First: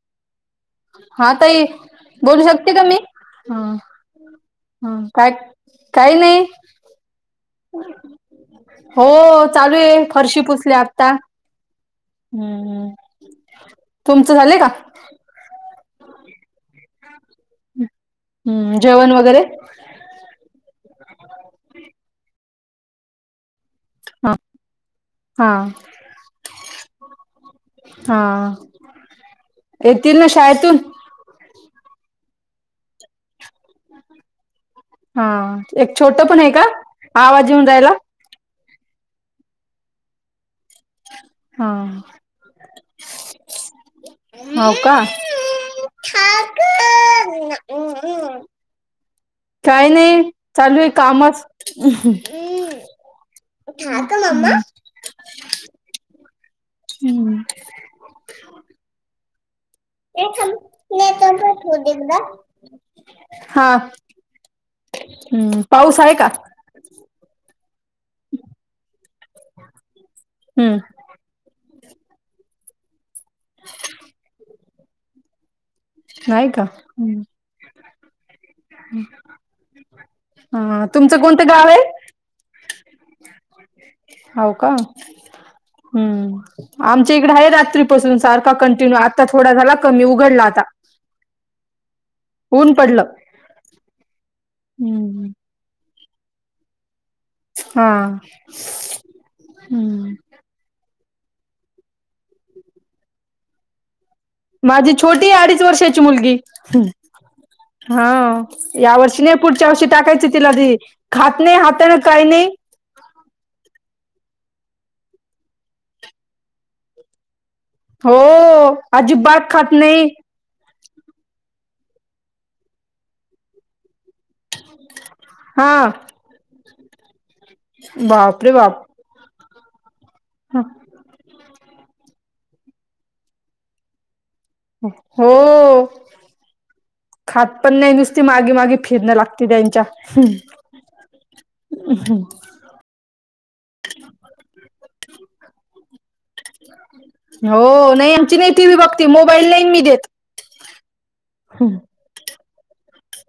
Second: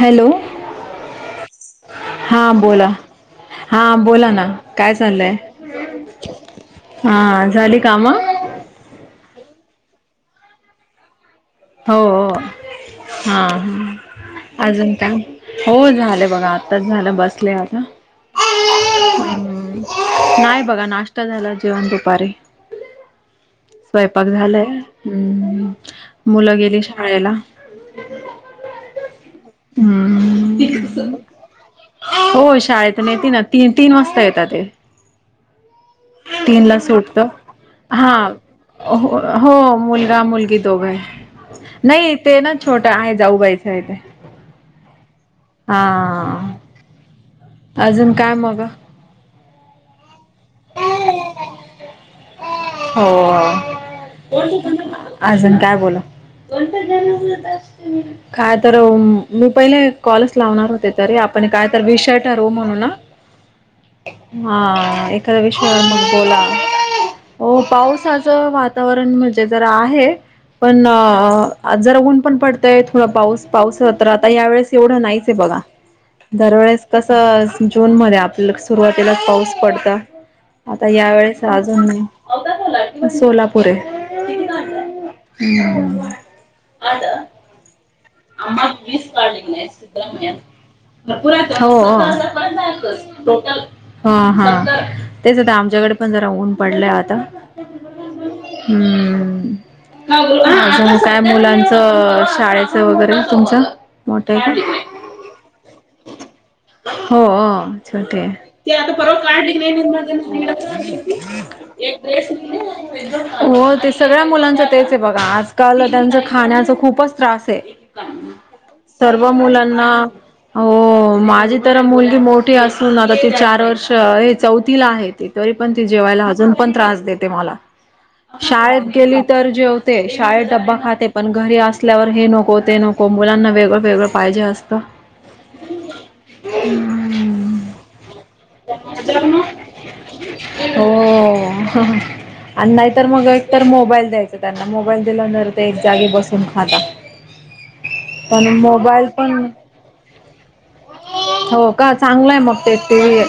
Hello! हा ताई बोलू हा शकते का बोला. मी हा बोला ना, काय चाललंय? काही नाही हां झाली कामं? हो चालूये फरशी पुसली आत्ता. हो-हो हां तुमचं झाले का अजून काय? हो झालं बघा आत्ताच झालं बसले आता. हम्म जेवण वगैरे हं नाय बघा नाष्टा झाला जेवन दुपारीे. स्वयपाक हा झालाय, हा हम्. मुलं गेली शाळेला. येतीलना शाळेतून. हम्म. हो शाळेतून येतीना, ती तीन वासता येताते. हां एक छोटं पणेका सुटत आवाज येऊन जायला. हा हो हो मुलगा, मुलगी दोगाय. हा नाई तेना छोटा आहे जाऊबाइचय ते. हो का आं. अजून काय मगं? काय नइ चालूये कामच. हो, अजून काय बोला? हम्म कायतरं म पहिले कॉलस लावणार होतेतरी आपण कायतर विषय ठरवू म्हणूना. हा हां एखाद्या हम्म विषयावर पाऊस मग आहे का बोला ओ पावसाचं वातावरण म्हंजे जरा आहे. हम्म पणं आज्जरा ऊन पण पड तय थोडं पाऊस पाऊसअ तर आता ह्या वेळेस एवढा नाहीचेय बघा. नाही का दरवेळेस हम्म कसं जून मध्ये आपल् क सुरुवातीला पाऊस पडता. हा आता या तुमचं वेळेस कोणतं गाव आहे अजून सोलापूरय. हो का [inaudible] पासून सारखा कंटिन्यू आता थोडा झाला कमी उघडला आता. हो ऊन पडलं हो हां हां हम्म तेच आता आमच्या कडे पन जरा ऊन पडले आत् ता हा हम्म्. हम्म काय मुलांचं शाळेचं वगैरे तुमचं? मोठं आहे का? माझी छोटीये अडीच वर्षाची मुलगी. हो ओ हा छोटीय. या वर्षी नाही पुढच्या वर्षी टाकायची तिला ती खात नाही हाताने काही नाही हो ते सगळ्या मुलांच तेचे बघा आजकाल त्यांच खाण्याच खूपच त्रास से हो सर्व अजिबात खात मुलांना नाही अं माझी तर मुलगी मोठी असून आता ती चार वर्ष ए चौथीला आहेती हा तरीपण ती जेवायला अजून पण त्रास देते मला बापरे बाप शाळेत गेली तर जेव ते शाळेत डब्बा खाते पण घरी असल्यावर हे नको ते नको मुलांना वेगळं वेगळं पाहिजे असतं. हो. खातपन नाई नुसती मागे मागे फिरणं लागते त्यांच्या. अन नाइतर मग तर मोबाईल द्यायचा त्यांना मोबाईल दिलांतर ते एक जागी बसून खाता. हो नाई आमची पण नाई टीव्ही बघती पण मोबाईल नाईन मी देत. हो का चांगलंय मग ते टीव्ही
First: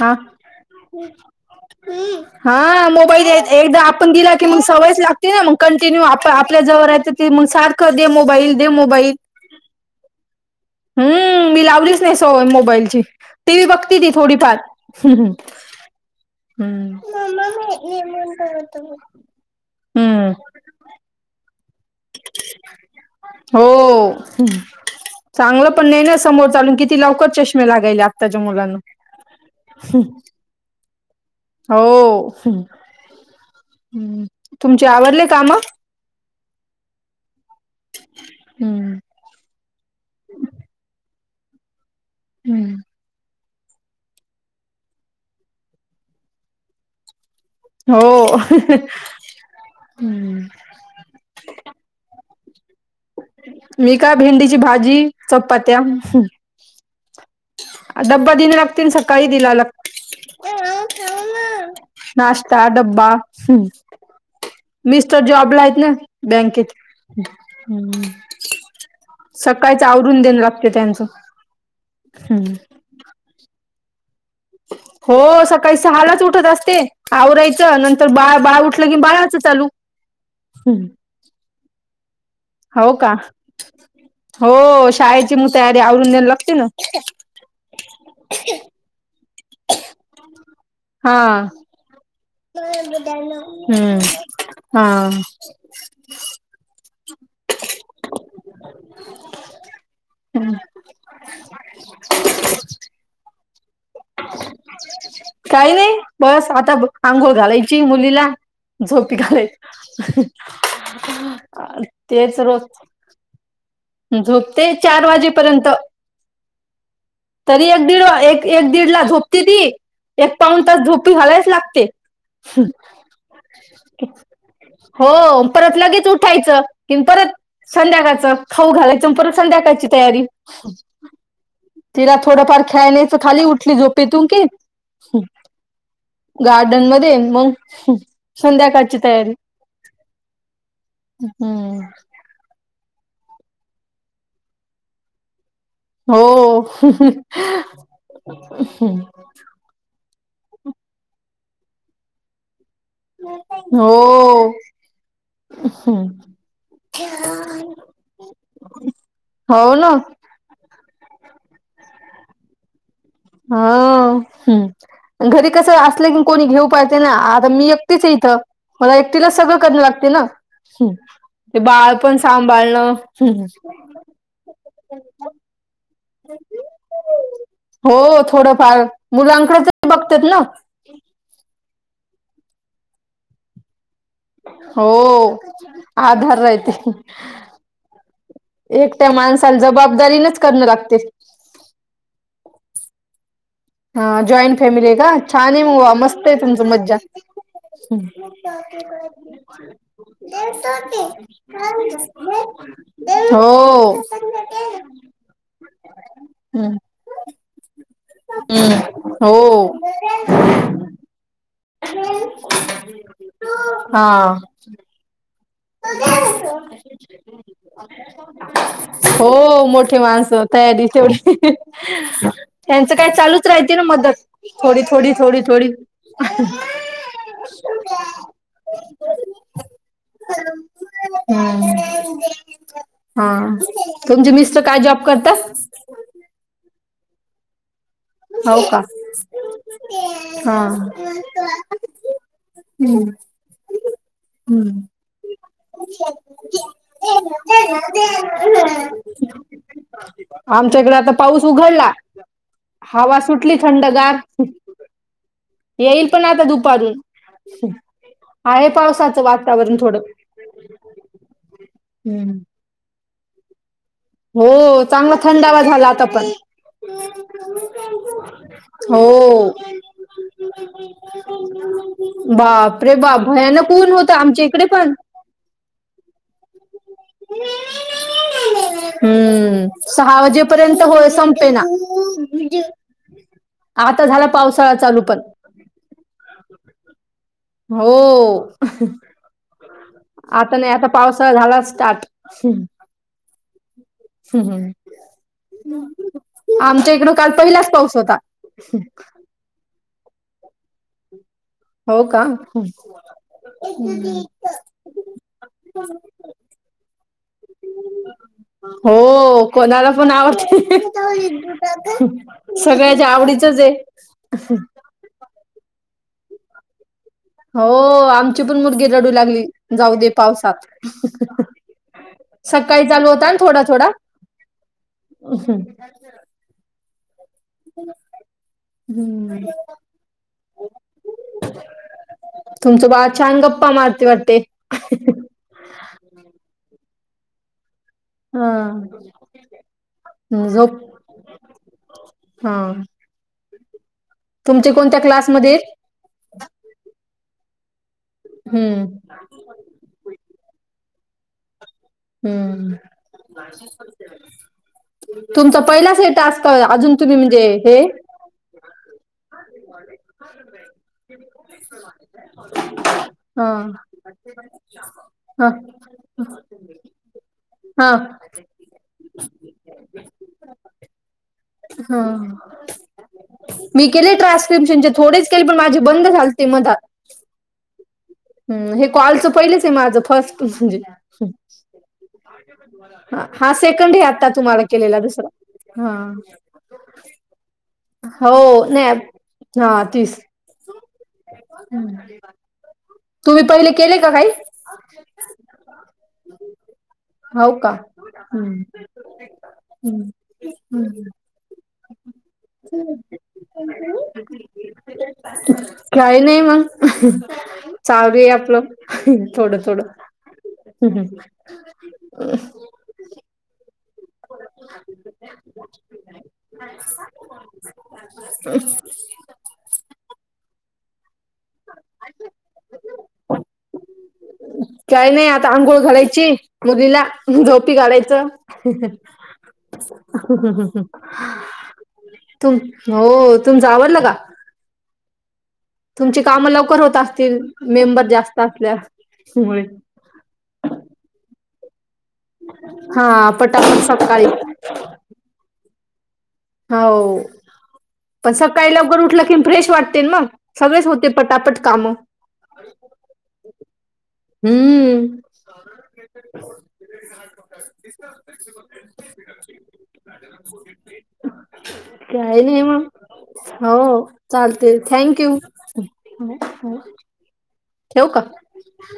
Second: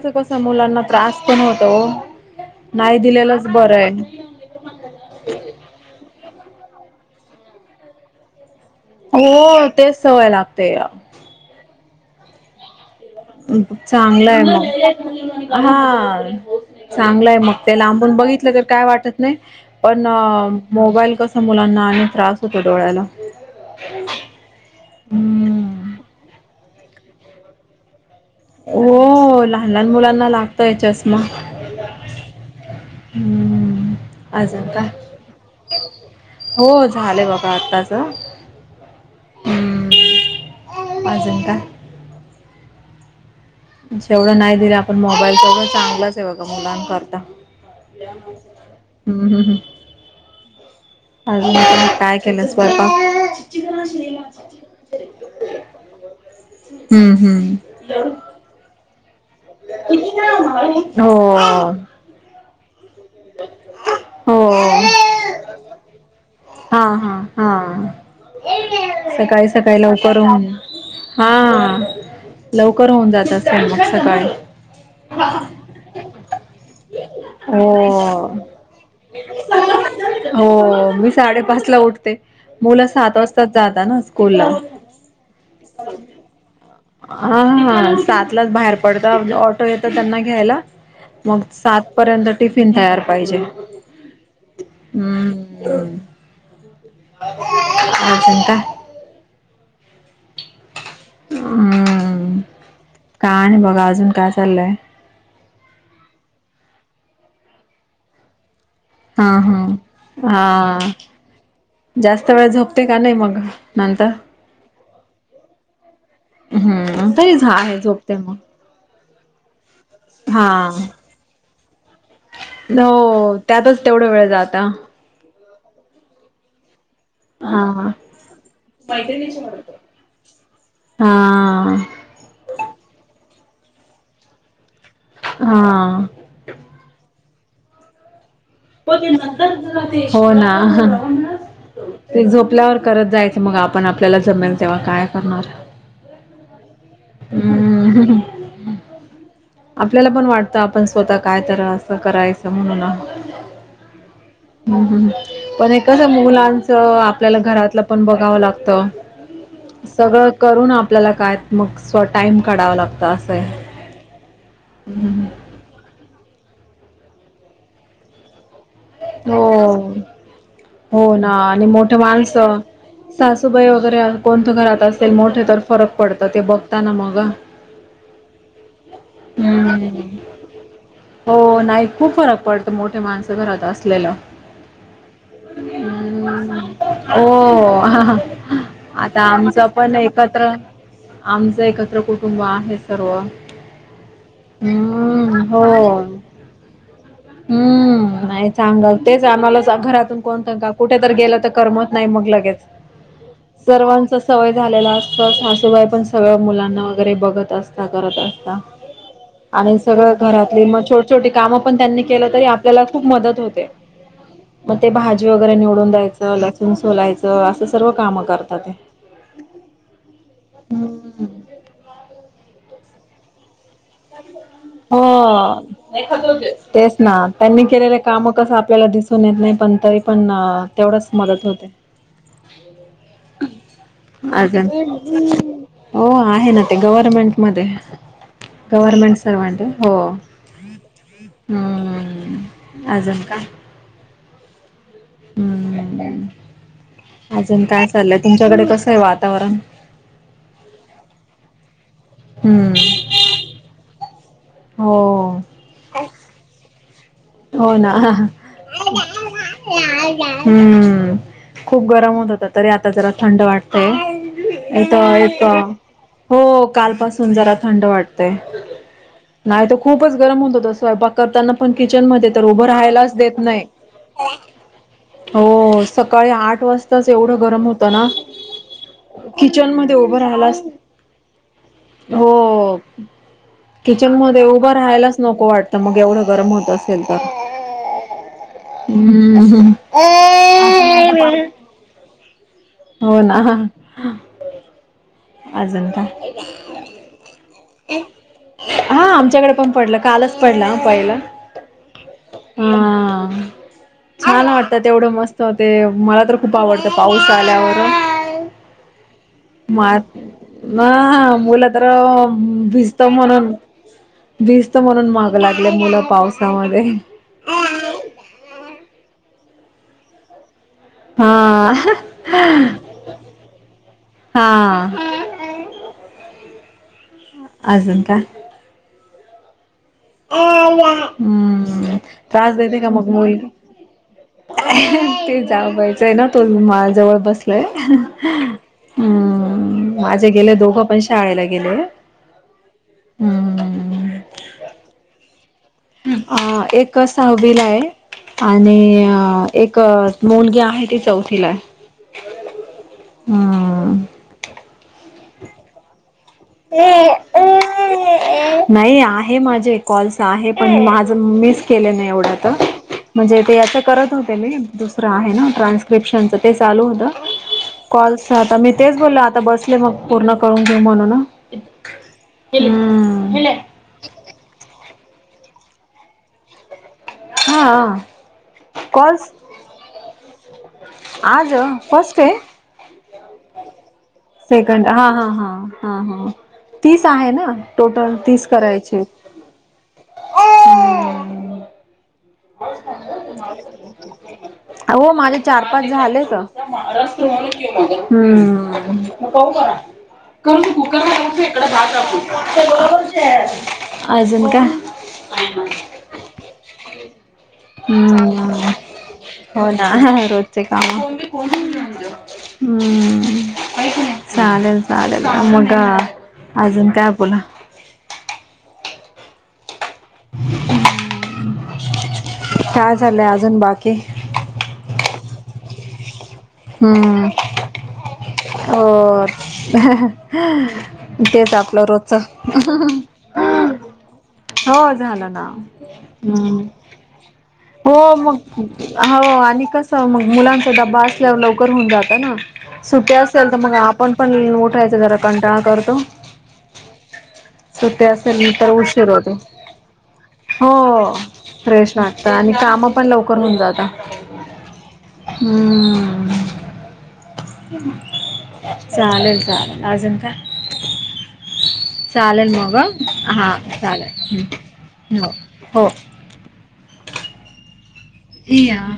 हा कसं मुलांना त्रास पण होतोओ नाय दिलेलंच बरंय. ती मग सवयच लागतीना मग कंटिन्यू आप आपल्या जवर यायचं ते मंग सारखं दे मोबाईल दे मोबाईल हो तेच सवय लागते हम्म् मी लावलीच नाई सवय मोबाईलची टीव्ही बघती ती. गलाय थोडीफार हम्म मग हां चांगलाय मग ते लांबून बघितलं तर काय वाटत नई पण अ हम्म मोबाईल कसं हो चांगलं पण हम्म नाही ना समोर चालून कि ती लवकर चष्मे लागायले आत्ताच्या मुलांना हो लहान लहान मुलांना लागतय चष्मा् हो आज का तुमचे आवरले काम हो झाले आहे बघा आत्ताचं पाजंंद हम्म जवढं नाही दिलं आपण मोबाईल सगळे चांगलंच आहे बघा मुलांकरता हो हम्म हम्म हम्म हम्म केला स्वयंपाक मी काय भेंडीची भाजी चपात्या हम्म हम्म डबा द्यायला पण सकाळी काहि दि हो नाश्ता त्या ड्बा ह बँकेत हा हा हा हम्म सकाळी सकाळी काही सकाळच लवकर आवरून देणं होऊन लागते त्यांचं हा हम्म लवकर होऊन जात असे हो सकाळी सहालाच उठत असते आवरायचं नंतर बा हो बाळा उठलं की बाळाच चालू हो मी साडेपाच ला उठते मुलं हो का सात वाजताच जाता ना स्कूलला हो शाळेची मग तयारी आवरून द्यायला लागते ना हा ह सातलाच बाहेर पडत ऑटो येत त्यांना घ्यायला मग हा सात पर्यंत टिफिन तयार पाहिजे हम्म. हा हम् अजून काय हम् मघ अजून काय चाललंय काही नाही बस आता आंघोळ घालायची मुलीला झोप हा घाला हा हा जास्त तेच वेळ रोज झोपते का नाही मग नंतर झोपते चार वाजेपर्यंत हम्म तरीच तरी आहे एक दीड झोपते मग एक एक दीड ला झोपती ती एक पाऊन हा तास झोपी घालायच लागते हो त्यातच तेवढा वेळ जाता हो परत लगेच उठायचं कि परत हा संध्याकाळचं खाऊ मैत्रिणीशी वाटतं हा तिला थोडफार खेळला खाली उठली झोप त की हा गार्डन मध्ये मग हम् हो ना हम्म झोपल्यावर करत जायचं मग आपण आपल्याला जमेल तेव्हा काय करणार हम्म हो आपल्याला पण वाटतं आपण स्वतः काय तर असं करायचं म्हणून ह् हो ह पण एकादा हम्म. मुलांच आपल्याला घरातलं पण बघावं लागत हो ना सगळं करून आपल्याला काय मग स्व टाइम काढावा लागतो हा घरी कस असलं की कोणी घेऊ पाजे ना आता मी एकतेच आहे इथं मला एकटीला सगळं हो करणे लागते ना हम्म हो ना ते आणि बाळ मोठे पण माणसं सांभाळणं सासूबाई वगैरे कोणतं घरात असेल मोठे तर फरक पडत ते बघताना मग हो थोडंफार मुलांकडेच हम्म बघतात ना हो नाही खूप फरक पडत मोठे माणसे घरात असते असलेला हो आधार राहते हो एकट्या आता माणसाला आमचं पण जबाबदारीनच एकत्र करणं लागते आमचं एकत्र कुटुंब आहे सर्व हा जॉईंट फॅमिली आहे का हम्म छान आहे मु हो मस्त आहे तुमच मज्जा हम्म नाही चांगल तेच आम्हाला घरातून कोणत [inaudible] हो सर्वांचा सवय झालेला असत सासूबाई पण सगळ हम्म मुलांना वगैरे बघत असत हम्म आणि सगळ घरातली मग हो छोट छोटी काम ण त्यांनी के तरी आपल्याला खूप मदत होते हा मग भाज असं सर्व कामं करतात ते हो मोठे माणस हम्म तयारीवढी त्यांच काय चालूच राहिं हो तेच ना त्यांनी केलेले काम कस आपल्याला दिसून येत नाही पण तरी पण तेवढच मदत होते हम्म हा तुमचे अ मिस्टर काय जॉब करतात हो आहे ना ते गव्हर्मेंट मध्ये हो का गव्हर्मेंट सर्वांट आहे हो् हा हम्म आजून का हम्म हम्म अजून काय चाललंय तुमच्याकडे कसं आहे वातावरण [inaudible] आमच्याकडे आता पाऊस उघडला हम्म हवा सुटली थंडगार हो. येईल पण आता दुपारी. हो ना वातावरण थोडं. हम्म. खूप गरम होत हम्म. होता तरी आता जरा थंड वाटत. [inaudible] इथ चांगला य थंडावा झाला आता पण. हो कालपसून जरा थंड वाटतय. हो. नाही तर खूपच गरम होत होत स्वयंपाक करताना पण किचन किचन मध्ये उभ बाप रे राहालाच बाप देत नाही भयानक ऊन होतं आमच्या इकडे पण. हो सकाळी आठ वाजता. तच एवढं गरम होतं ना. हम्म किचन मध्ये उभं सहा राहिला अस वाजेपर्यंत होय संपेना. हो. आता झाला किचनमध्ये उभं पावसाळा चालू राहायलाच पण नको वाटतं मग एवढं गरम होत असेल तर. हो हम्म आता नाही आता पावसा झाला स्टार्ट हम्म. हो ना. हम्म. अजून का आमच्या इकडं काल पहिलाच पाऊस होता. हा आमच्याकडे पण. पडलं कालच पडला पहिला. हो का. हा छान वाटत तेवढं मस्त होते मला तर खूप आवडतं पाऊस आल्यावर. हो कोणाला मा पण व ना मुलं तर भिजत सगळ्याच्या आवडीच आहे. लागल्या मुळ पावसामध्ये. हो आमची पण मुलगी रडू लागली जाऊ दे पावसात. हा सकाळी चालू होता ना थोडा, थोडा. हा अशा [unintelligible] अजुन काय? हम्म. हम्म त्रास देते का तुमचं मग बाळ मुई? छान गप्पा मारते वाटते ते जायचंय ना तो मा जवळ बसलाय. हा. हम्म माझे गेले झोप दोघं पण शाळेला गेले हम्म. तुमच्या कोणत्या क्लास? विला आहे हम्म आणि एक मुलगी आहे ती चौथीला आहे. हम्म हम्म तुमचा पहिला टास्क अस नाही आहे माझ. ते कॉलस आहे पण माझ मिस केले नाही एवढं तर म्हणजे हा ते अस करत होते मी दुसरं आहे ना हा ट्रान्स्क्रिप्शनच ते चालू होत. हा कॉल्स आता मी तेच बोलल आता बसले मग पूर्ण करून घेऊ म्हणून. हा हम्म मी केले. ट्रान्स्क्रिप्शनचे थोडेच केले पण माझी बंद झालते मधात. हा हम्म हे कॉलचं कॉल्स पहिलेच आहे माझं फर्स्ट म्हणजे. आज फर्स्ट आहे ह हा सेकंड ह्या. सेकंड हा हा हा हा हा. तीस आहे ना टोटल तीस हो नाही करायचे. हा तीस हम्म. तुम्ही पहिले केले का काही हो माझे चार, पाच झालेत. हो का हम्म. हम्म. करून तू कुकर हम्म. ला जा इकडं भात. टाकू अजून काय काही नाही मग. चालू आहे आपलं हम्म थोडं हो थोडं ना रोजचे काम हम्म. हम्म चालेल चालेल मग अजून काय बोला [inaudible] ह काय झालंय अजून बाकी काही नाही आता आंघोळ घालायची मुलीला हम्म झोपी घालायचं ज आपला रोजचा तुम हो तुमचं आवरलं का हो झालं ना तुमची कामं लवकर होत असतील हो मेंबर मग जास्त हो आणि असल्यामुळे कस मग मुलां त ड्बा असल्यावर लवकर होऊन जात ना सुट्ट्या हा असेल तर मग पटापट आपण सकाळी पण उठायच जरा कंटाळा करतो हो सुते पण असेल न तरर सकाळी लवकर उशीर उठलं होत की फ्रेश वाटते ना मग हो सगळेच होते पटापट काम प्रेश् वाटता आणि काम पण लवकर होऊन जात हम्म हम्म चालेल चालेल आज का काही चालेल नाही मग हो हा चालेल चालते थँंक यू हो हो ठेव का या